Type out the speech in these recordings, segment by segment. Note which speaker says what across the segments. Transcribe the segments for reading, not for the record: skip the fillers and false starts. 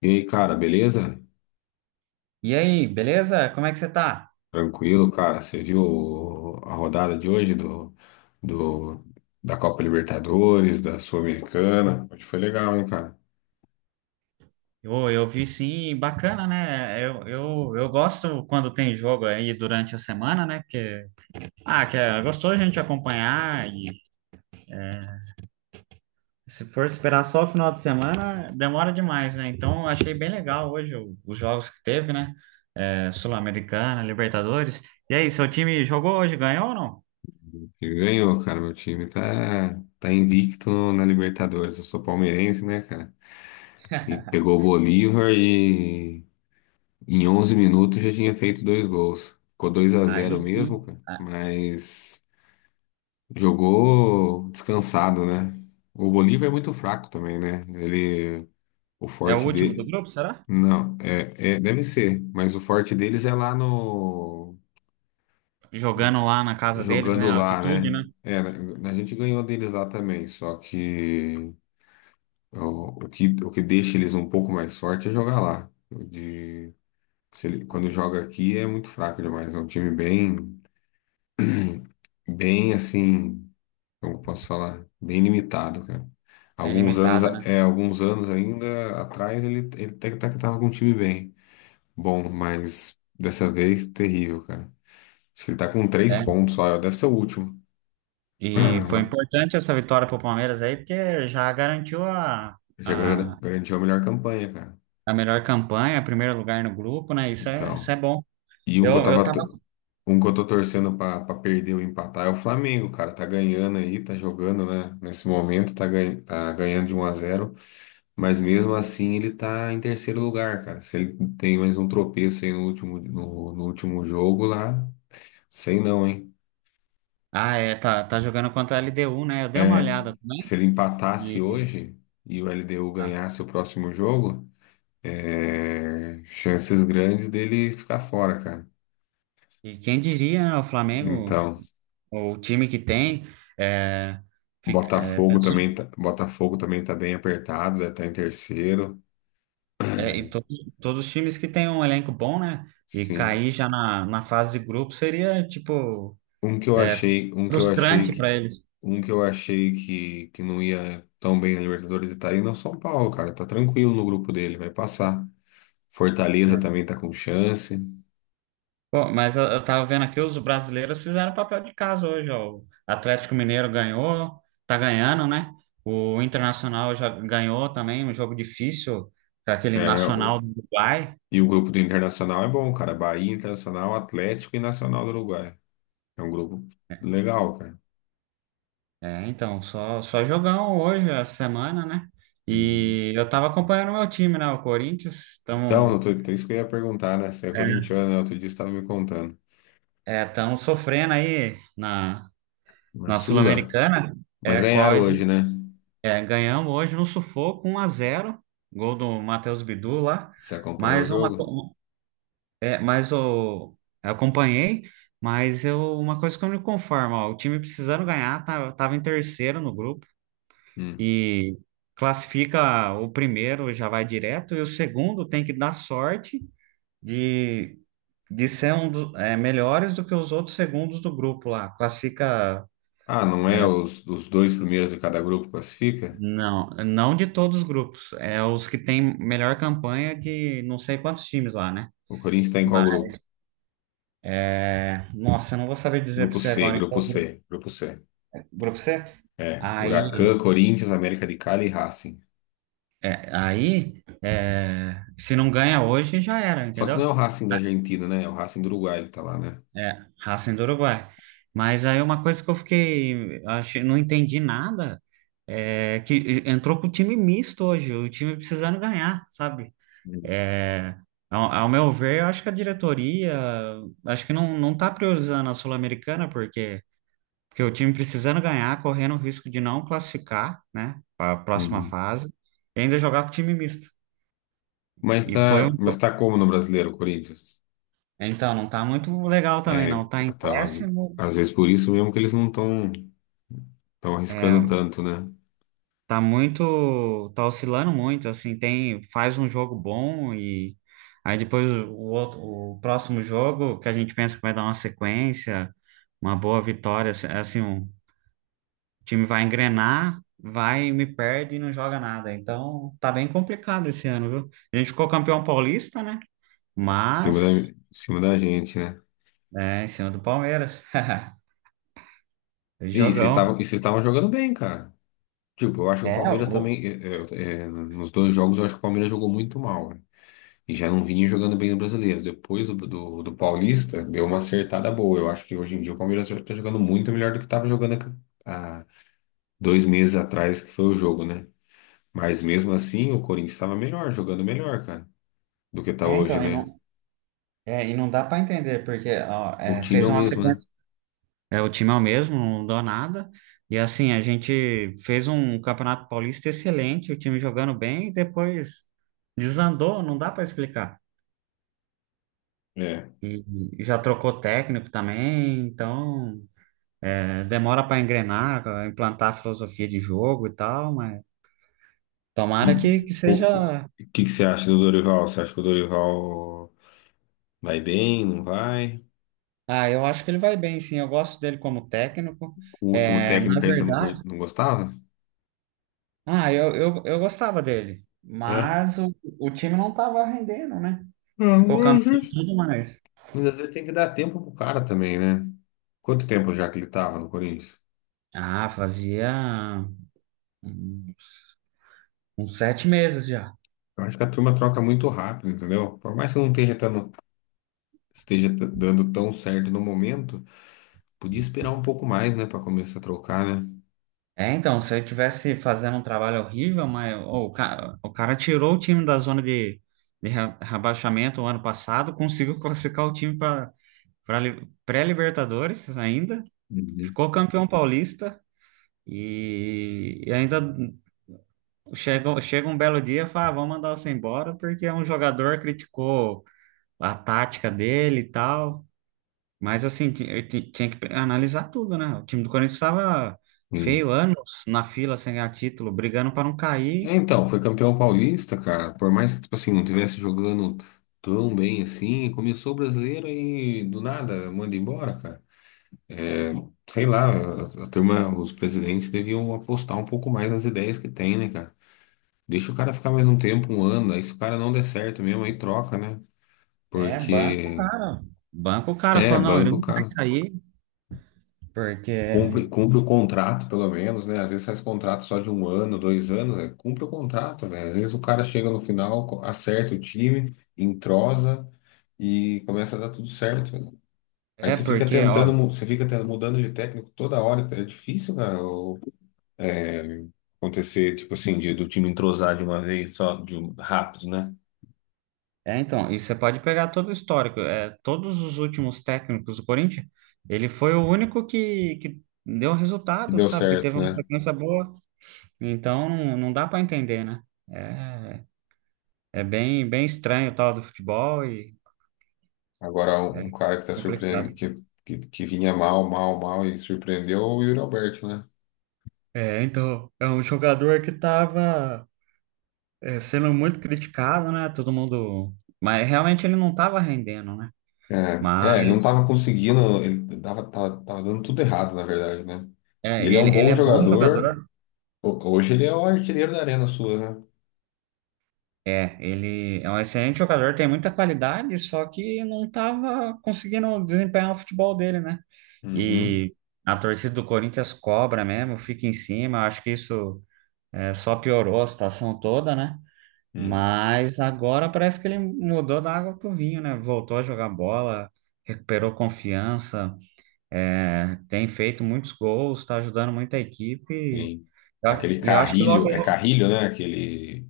Speaker 1: E aí, cara, beleza?
Speaker 2: E aí, beleza? Como é que você tá?
Speaker 1: Tranquilo, cara. Você viu a rodada de hoje do- da Copa Libertadores, da Sul-Americana? Hoje foi legal, hein, cara?
Speaker 2: Eu vi sim, bacana, né? Eu gosto quando tem jogo aí durante a semana, né? Que é gostoso a gente acompanhar e se for esperar só o final de semana, demora demais, né? Então, eu achei bem legal hoje os jogos que teve, né? Sul-Americana, Libertadores. E aí, seu time jogou hoje, ganhou ou não?
Speaker 1: E ganhou, cara. Meu time tá invicto na Libertadores. Eu sou palmeirense, né, cara? E pegou o Bolívar e em 11 minutos já tinha feito dois gols. Ficou dois a
Speaker 2: Aí
Speaker 1: zero mesmo,
Speaker 2: sim.
Speaker 1: cara.
Speaker 2: Ah.
Speaker 1: Mas jogou descansado, né? O Bolívar é muito fraco também, né? Ele O
Speaker 2: É o
Speaker 1: forte
Speaker 2: último do
Speaker 1: de.
Speaker 2: grupo, será?
Speaker 1: Não, deve ser, mas o forte deles é lá no.
Speaker 2: Jogando lá na casa deles, né?
Speaker 1: Jogando lá,
Speaker 2: Altitude,
Speaker 1: né?
Speaker 2: né?
Speaker 1: É, a gente ganhou deles lá também, só que o que deixa eles um pouco mais forte é jogar lá. O De, se ele- quando joga aqui é muito fraco demais, é um time bem assim, como eu posso falar, bem limitado, cara.
Speaker 2: Bem
Speaker 1: Alguns anos,
Speaker 2: limitada,
Speaker 1: a-
Speaker 2: né?
Speaker 1: é, alguns anos ainda atrás ele até que tava com um time bem. Bom, mas dessa vez terrível, cara. Acho que ele tá com 3 pontos só, deve ser o último.
Speaker 2: E foi importante essa vitória para o Palmeiras aí, porque já garantiu
Speaker 1: Já gar-
Speaker 2: a,
Speaker 1: garantiu a melhor campanha, cara.
Speaker 2: a melhor campanha, primeiro lugar no grupo, né? Isso é, isso
Speaker 1: Então,
Speaker 2: é bom.
Speaker 1: e um que eu
Speaker 2: Eu
Speaker 1: tava,
Speaker 2: tava.
Speaker 1: t- um que eu tô torcendo pra perder ou empatar é o Flamengo, cara. Tá ganhando aí, tá jogando, né? Nesse momento, tá ganhando de 1-0. Mas mesmo assim ele tá em terceiro lugar, cara. Se ele tem mais um tropeço aí no último, no último jogo lá, sei não, hein?
Speaker 2: Ah, tá jogando contra a LDU, né? Eu dei uma
Speaker 1: É,
Speaker 2: olhada
Speaker 1: se
Speaker 2: também.
Speaker 1: ele empatasse
Speaker 2: E,
Speaker 1: hoje e o LDU
Speaker 2: ah,
Speaker 1: ganhasse o próximo jogo, é, chances grandes dele ficar fora, cara.
Speaker 2: e quem diria, né? O Flamengo,
Speaker 1: Então,
Speaker 2: o time que tem, é, fica- é,
Speaker 1: Botafogo
Speaker 2: pensou-
Speaker 1: também tá, Botafogo também tá bem apertado, já tá em terceiro.
Speaker 2: é, e to- todos os times que têm um elenco bom, né? E
Speaker 1: Sim.
Speaker 2: cair já na fase de grupo seria, tipo, é,
Speaker 1: Um que eu achei
Speaker 2: frustrante para
Speaker 1: que
Speaker 2: eles.
Speaker 1: Um que eu achei que não ia tão bem na Libertadores e tá indo é o São Paulo, cara. Tá tranquilo no grupo dele, vai passar. Fortaleza
Speaker 2: É.
Speaker 1: também tá com chance.
Speaker 2: Pô, mas eu tava vendo aqui, os brasileiros fizeram papel de casa hoje, ó. O Atlético Mineiro ganhou, tá ganhando, né? O Internacional já ganhou também, um jogo difícil, com aquele Nacional do Uruguai.
Speaker 1: E o grupo do Internacional é bom, cara. Bahia, Internacional, Atlético e Nacional do Uruguai. É um grupo legal, cara.
Speaker 2: Então, só jogão hoje, essa semana, né?
Speaker 1: Uhum.
Speaker 2: E eu tava acompanhando o meu time, né? O Corinthians,
Speaker 1: Então, isso que eu ia perguntar, né? Você é corintiano, né? Outro dia você estava me contando.
Speaker 2: tamo sofrendo aí na,
Speaker 1: Na
Speaker 2: na
Speaker 1: Sula?
Speaker 2: Sul-Americana,
Speaker 1: Mas
Speaker 2: é, com
Speaker 1: ganharam hoje, né?
Speaker 2: Ganhamos hoje no sufoco 1-0, gol do Matheus Bidu lá,
Speaker 1: Você acompanhou o
Speaker 2: mas uma
Speaker 1: jogo?
Speaker 2: co- é, mas o eu acompanhei, mas eu uma coisa que eu não me conformo, ó, o time precisando ganhar, tava em terceiro no grupo
Speaker 1: Hum.
Speaker 2: e classifica o primeiro já vai direto e o segundo tem que dar sorte de de ser um dos melhores do que os outros segundos do grupo lá. Classifica.
Speaker 1: Ah, não é
Speaker 2: é,
Speaker 1: os dois primeiros de cada grupo classifica?
Speaker 2: Não, não de todos os grupos. É os que têm melhor campanha de não sei quantos times lá, né?
Speaker 1: O Corinthians está em qual
Speaker 2: Mas,
Speaker 1: grupo?
Speaker 2: nossa, eu não vou saber dizer para
Speaker 1: Grupo
Speaker 2: você
Speaker 1: C,
Speaker 2: agora em
Speaker 1: grupo
Speaker 2: qual grupo.
Speaker 1: C, grupo C.
Speaker 2: Grupo C.
Speaker 1: É, Huracan,
Speaker 2: Aí,
Speaker 1: Corinthians, América de Cali e Racing.
Speaker 2: Se não ganha hoje, já era,
Speaker 1: Só que não é
Speaker 2: entendeu?
Speaker 1: o Racing da Argentina, né? É o Racing do Uruguai que tá lá, né?
Speaker 2: É, Racing do Uruguai. Mas aí uma coisa que eu fiquei, achei, não entendi nada, é que entrou com o time misto hoje, o time precisando ganhar, sabe? É, ao meu ver, eu acho que a diretoria, acho que não tá priorizando a Sul-Americana, porque o time precisando ganhar, correndo o risco de não classificar, né, para a próxima
Speaker 1: Uhum.
Speaker 2: fase, e ainda jogar com time misto.
Speaker 1: Mas
Speaker 2: E foi
Speaker 1: tá,
Speaker 2: um.
Speaker 1: mas tá como no Brasileiro, o Corinthians?
Speaker 2: Então, não tá muito legal também,
Speaker 1: É,
Speaker 2: não. Tá em
Speaker 1: tá, tá, às,
Speaker 2: 10º,
Speaker 1: às vezes por isso mesmo que eles não estão tão arriscando tanto, né?
Speaker 2: tá oscilando muito, assim, tem, faz um jogo bom e aí depois o outro, o próximo jogo que a gente pensa que vai dar uma sequência, uma boa vitória, assim, assim, um. O time vai engrenar, vai e me perde e não joga nada. Então, tá bem complicado esse ano, viu? A gente ficou campeão paulista, né?
Speaker 1: Em cima da,
Speaker 2: Mas,
Speaker 1: em cima da gente, né?
Speaker 2: em cima do Palmeiras.
Speaker 1: E vocês
Speaker 2: Jogão.
Speaker 1: estavam, e vocês estavam jogando bem, cara. Tipo, eu acho que o
Speaker 2: É,
Speaker 1: Palmeiras
Speaker 2: o-
Speaker 1: também, nos dois jogos, eu acho que o Palmeiras jogou muito mal, né? E já não vinha jogando bem no Brasileiro. Depois do Paulista, deu uma acertada boa. Eu acho que hoje em dia o Palmeiras já tá jogando muito melhor do que estava jogando há 2 meses atrás, que foi o jogo, né? Mas mesmo assim, o Corinthians estava melhor, jogando melhor, cara, do que tá hoje,
Speaker 2: então, e
Speaker 1: né?
Speaker 2: não, é, e não dá para entender, porque ó,
Speaker 1: O time é
Speaker 2: fez
Speaker 1: o
Speaker 2: uma
Speaker 1: mesmo, né?
Speaker 2: sequência. É, o time é o mesmo, não deu nada. E assim, a gente fez um Campeonato Paulista excelente, o time jogando bem, e depois desandou, não dá para explicar.
Speaker 1: É.
Speaker 2: E já trocou técnico também, então. Demora para engrenar, pra implantar a filosofia de jogo e tal, mas tomara
Speaker 1: E
Speaker 2: que
Speaker 1: o
Speaker 2: seja.
Speaker 1: que que você acha do Dorival? Você acha que o Dorival vai bem, não vai?
Speaker 2: Ah, eu acho que ele vai bem, sim. Eu gosto dele como técnico.
Speaker 1: O último
Speaker 2: Na
Speaker 1: técnico aí você não,
Speaker 2: verdade,
Speaker 1: não gostava?
Speaker 2: eu gostava dele,
Speaker 1: É.
Speaker 2: mas o time não estava rendendo, né? Ficou
Speaker 1: Não, às
Speaker 2: campeão e
Speaker 1: vezes.
Speaker 2: tudo mais.
Speaker 1: Mas às vezes tem que dar tempo pro cara também, né? Quanto tempo já que ele tava no Corinthians?
Speaker 2: Ah, fazia uns, uns 7 meses já.
Speaker 1: Eu acho que a turma troca muito rápido, entendeu? Por mais que não esteja dando tão certo no momento, podia esperar um pouco mais, né, pra começar a trocar, né?
Speaker 2: Então, se ele tivesse fazendo um trabalho horrível, mas ô, o cara tirou o time da zona de rebaixamento o ano passado, conseguiu classificar o time para pré-Libertadores ainda, ficou campeão paulista e ainda chega um belo dia e fala, ah, vamos mandar você embora porque um jogador criticou a tática dele e tal. Mas assim, tinha que analisar tudo, né? O time do Corinthians estava
Speaker 1: Sim.
Speaker 2: feio, anos na fila sem ganhar título, brigando para não cair.
Speaker 1: É, então, foi campeão paulista, cara. Por mais que, tipo assim, não tivesse jogando tão bem assim, começou o brasileiro e do nada manda embora, cara. É, sei lá, a turma, os presidentes deviam apostar um pouco mais nas ideias que tem, né, cara? Deixa o cara ficar mais um tempo, um ano, aí se o cara não der certo mesmo, aí troca, né?
Speaker 2: É, banco,
Speaker 1: Porque
Speaker 2: cara. Banco, o cara
Speaker 1: é
Speaker 2: falou, não, ele
Speaker 1: banco,
Speaker 2: não vai
Speaker 1: cara.
Speaker 2: sair.
Speaker 1: Cumpre,
Speaker 2: Porque.
Speaker 1: cumpre o contrato, pelo menos, né? Às vezes faz contrato só de um ano, 2 anos, né? Cumpre o contrato, velho. Às vezes o cara chega no final, acerta o time, entrosa e começa a dar tudo certo, né? Aí
Speaker 2: É,
Speaker 1: você fica
Speaker 2: porque,
Speaker 1: tentando,
Speaker 2: ó.
Speaker 1: mudando de técnico toda hora, é difícil, cara, é, acontecer, tipo assim, do time entrosar de uma vez só, rápido, né?
Speaker 2: Então, e você pode pegar todo o histórico, todos os últimos técnicos do Corinthians, ele foi o único que deu
Speaker 1: E
Speaker 2: resultado,
Speaker 1: deu
Speaker 2: sabe? Que teve
Speaker 1: certo,
Speaker 2: uma
Speaker 1: né?
Speaker 2: sequência boa. Então, não dá para entender, né? É, é bem, bem estranho o tal do futebol.
Speaker 1: Agora,
Speaker 2: É
Speaker 1: um cara que tá
Speaker 2: complicado.
Speaker 1: surpreendendo, que vinha mal, mal, mal e surpreendeu é o Yuri Alberto, né?
Speaker 2: Então, é um jogador que estava sendo muito criticado, né? Todo mundo. Mas realmente ele não estava rendendo, né?
Speaker 1: É, ele não
Speaker 2: Mas
Speaker 1: tava conseguindo, ele tava dando tudo errado, na verdade, né? E ele é um
Speaker 2: ele
Speaker 1: bom
Speaker 2: é bom
Speaker 1: jogador.
Speaker 2: jogador.
Speaker 1: Hoje ele é o artilheiro da Arena Suas, né?
Speaker 2: É, ele é um excelente jogador, tem muita qualidade, só que não estava conseguindo desempenhar o futebol dele, né?
Speaker 1: Uhum.
Speaker 2: E a torcida do Corinthians cobra mesmo, fica em cima. Acho que isso só piorou a situação toda, né?
Speaker 1: Hum,
Speaker 2: Mas agora parece que ele mudou da água pro vinho, né? Voltou a jogar bola, recuperou confiança, tem feito muitos gols, está ajudando muito a equipe. E
Speaker 1: sim.
Speaker 2: eu
Speaker 1: Aquele
Speaker 2: e eu acho que logo.
Speaker 1: Carrilho, é Carrilho, né? Aquele,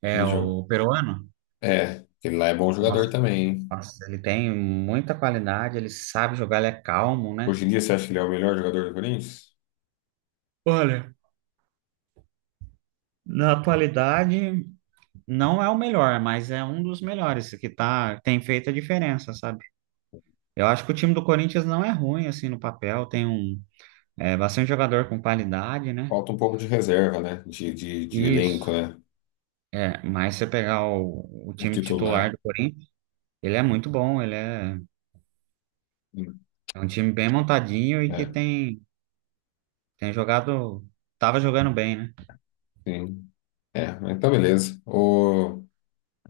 Speaker 2: É
Speaker 1: aquele jogo.
Speaker 2: o peruano.
Speaker 1: É, aquele lá é bom jogador
Speaker 2: Nossa,
Speaker 1: também, hein?
Speaker 2: nossa, ele tem muita qualidade, ele sabe jogar, ele é calmo, né?
Speaker 1: Hoje em dia você acha que ele é o melhor jogador do Corinthians?
Speaker 2: Olha, na atualidade não é o melhor, mas é um dos melhores que tá, tem feito a diferença, sabe? Eu acho que o time do Corinthians não é ruim assim no papel, tem um. É bastante jogador com qualidade, né?
Speaker 1: Falta um pouco de reserva, né? De elenco,
Speaker 2: Isso.
Speaker 1: né?
Speaker 2: É, mas você pegar o
Speaker 1: O
Speaker 2: time titular
Speaker 1: titular.
Speaker 2: do Corinthians, ele é muito bom, ele é,
Speaker 1: Hum,
Speaker 2: é um time bem montadinho e que
Speaker 1: É,
Speaker 2: tem jogado, tava jogando bem, né?
Speaker 1: sim. É, mas então beleza. Ô.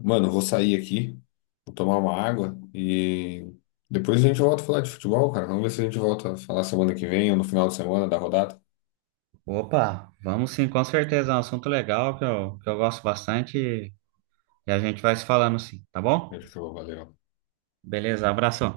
Speaker 1: Mano, eu vou sair aqui, vou tomar uma água e depois a gente volta a falar de futebol, cara. Vamos ver se a gente volta a falar semana que vem ou no final de semana da rodada.
Speaker 2: Opa, vamos sim, com certeza, é um assunto legal que eu gosto bastante e a gente vai se falando sim, tá bom?
Speaker 1: Fechou, valeu.
Speaker 2: Beleza, abração.